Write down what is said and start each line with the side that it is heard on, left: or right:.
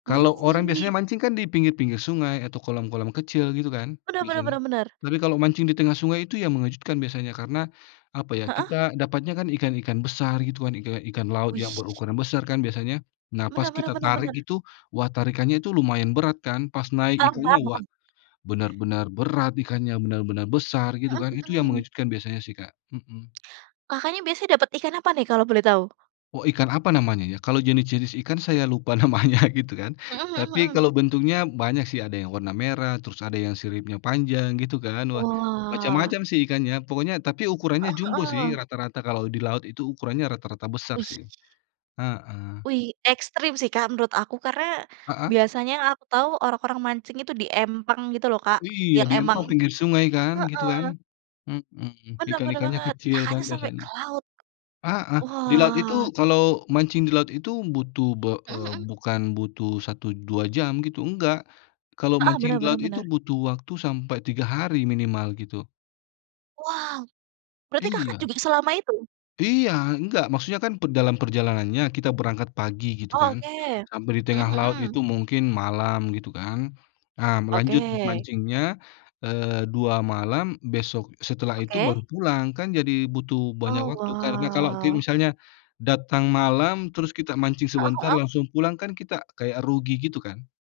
left: Kalau orang, biasanya,
right: Wih!
left: mancing, kan, di pinggir-pinggir sungai, atau kolam-kolam kecil, gitu, kan,
right: Benar benar
left: biasanya?
right: benar benar.
left: Tapi, kalau mancing di tengah sungai itu yang mengejutkan, biasanya. Karena, apa ya,
right: Heeh?
left: kita dapatnya, kan, ikan-ikan besar, gitu, kan. Ika ikan laut yang
right: Wih.
left: berukuran besar, kan, biasanya. Nah, pas
right: Benar benar
left: kita
right: benar
left: tarik
right: benar.
left: itu, wah, tarikannya itu lumayan berat, kan. Pas naik
right: Paham
left: ikannya,
right: paham
left: wah.
right: paham.
left: Benar-benar berat, ikannya, benar-benar besar, gitu,
right: Mhm
left: kan. Itu yang
right: mhm.
left: mengejutkan, biasanya, sih, Kak. Mhm.
right: Kakak, nih, biasanya dapat ikan apa, nih, kalau boleh tahu?
left: Oh, ikan apa, namanya, ya? Kalau jenis-jenis ikan, saya lupa namanya, gitu, kan.
right: Mhm mhm
left: Tapi,
right: mhm.
left: kalau bentuknya, banyak, sih. Ada yang warna merah, terus ada yang siripnya panjang, gitu, kan. Wah,
right: Wah.
left: macam-macam, sih, ikannya. Pokoknya tapi ukurannya
right: Heeh
left: jumbo,
right: heeh.
left: sih, rata-rata, kalau di laut itu ukurannya rata-rata besar, sih.
right: Wih.
left: Heeh.
right: Wih, ekstrim sih, Kak, menurut aku. Karena,
left: Heeh?
right: biasanya, yang aku tahu, orang-orang mancing itu di empang, gitu, lho, Kak.
left: Iya,
right: Yang
left: di
right: emang
left: empang pinggir sungai, kan, gitu,
right: heeh.
left: kan? Mmm,
right: Benar benar
left: ikan-ikannya
right: banget!
left: kecil, kan,
right: Kakaknya sampai
left: biasanya.
right: ke laut?
left: Heeh. Di laut itu
right: Wah.
left: kalau mancing di laut itu, butuh be
right: Mhm
left: eee,
right: mhm.
left: bukan butuh 1 2 jam, gitu, enggak. Kalau
right: Heeh,
left: mancing
right: benar
left: di
right: benar
left: laut itu,
right: benar.
left: butuh waktu sampai 3 hari, minimal, gitu.
right: Wow! Berarti Kakak
left: Iya.
right: juga selama itu?
left: Iya. Enggak, maksudnya kan pe dalam perjalanannya, kita berangkat pagi, gitu,
right: Oh,
left: kan.
right: oke.
left: Sampai di tengah
right: Mhm
left: laut
right: mhm.
left: itu, mungkin malam, gitu, kan. Ah m lanjut m
right: Oke.
left: mancingnya, eee, 2 malam, besok setelah itu
right: Oke.
left: baru pulang. Kan, jadi, butuh banyak
right: Oh,
left: waktu. Karena kalau ki
right: wah.
left: misalnya, datang malam, terus kita mancing
right: Heeh
left: sebentar,
right: heeh?
left: langsung pulang, kan, kita kayak rugi, gitu, kan.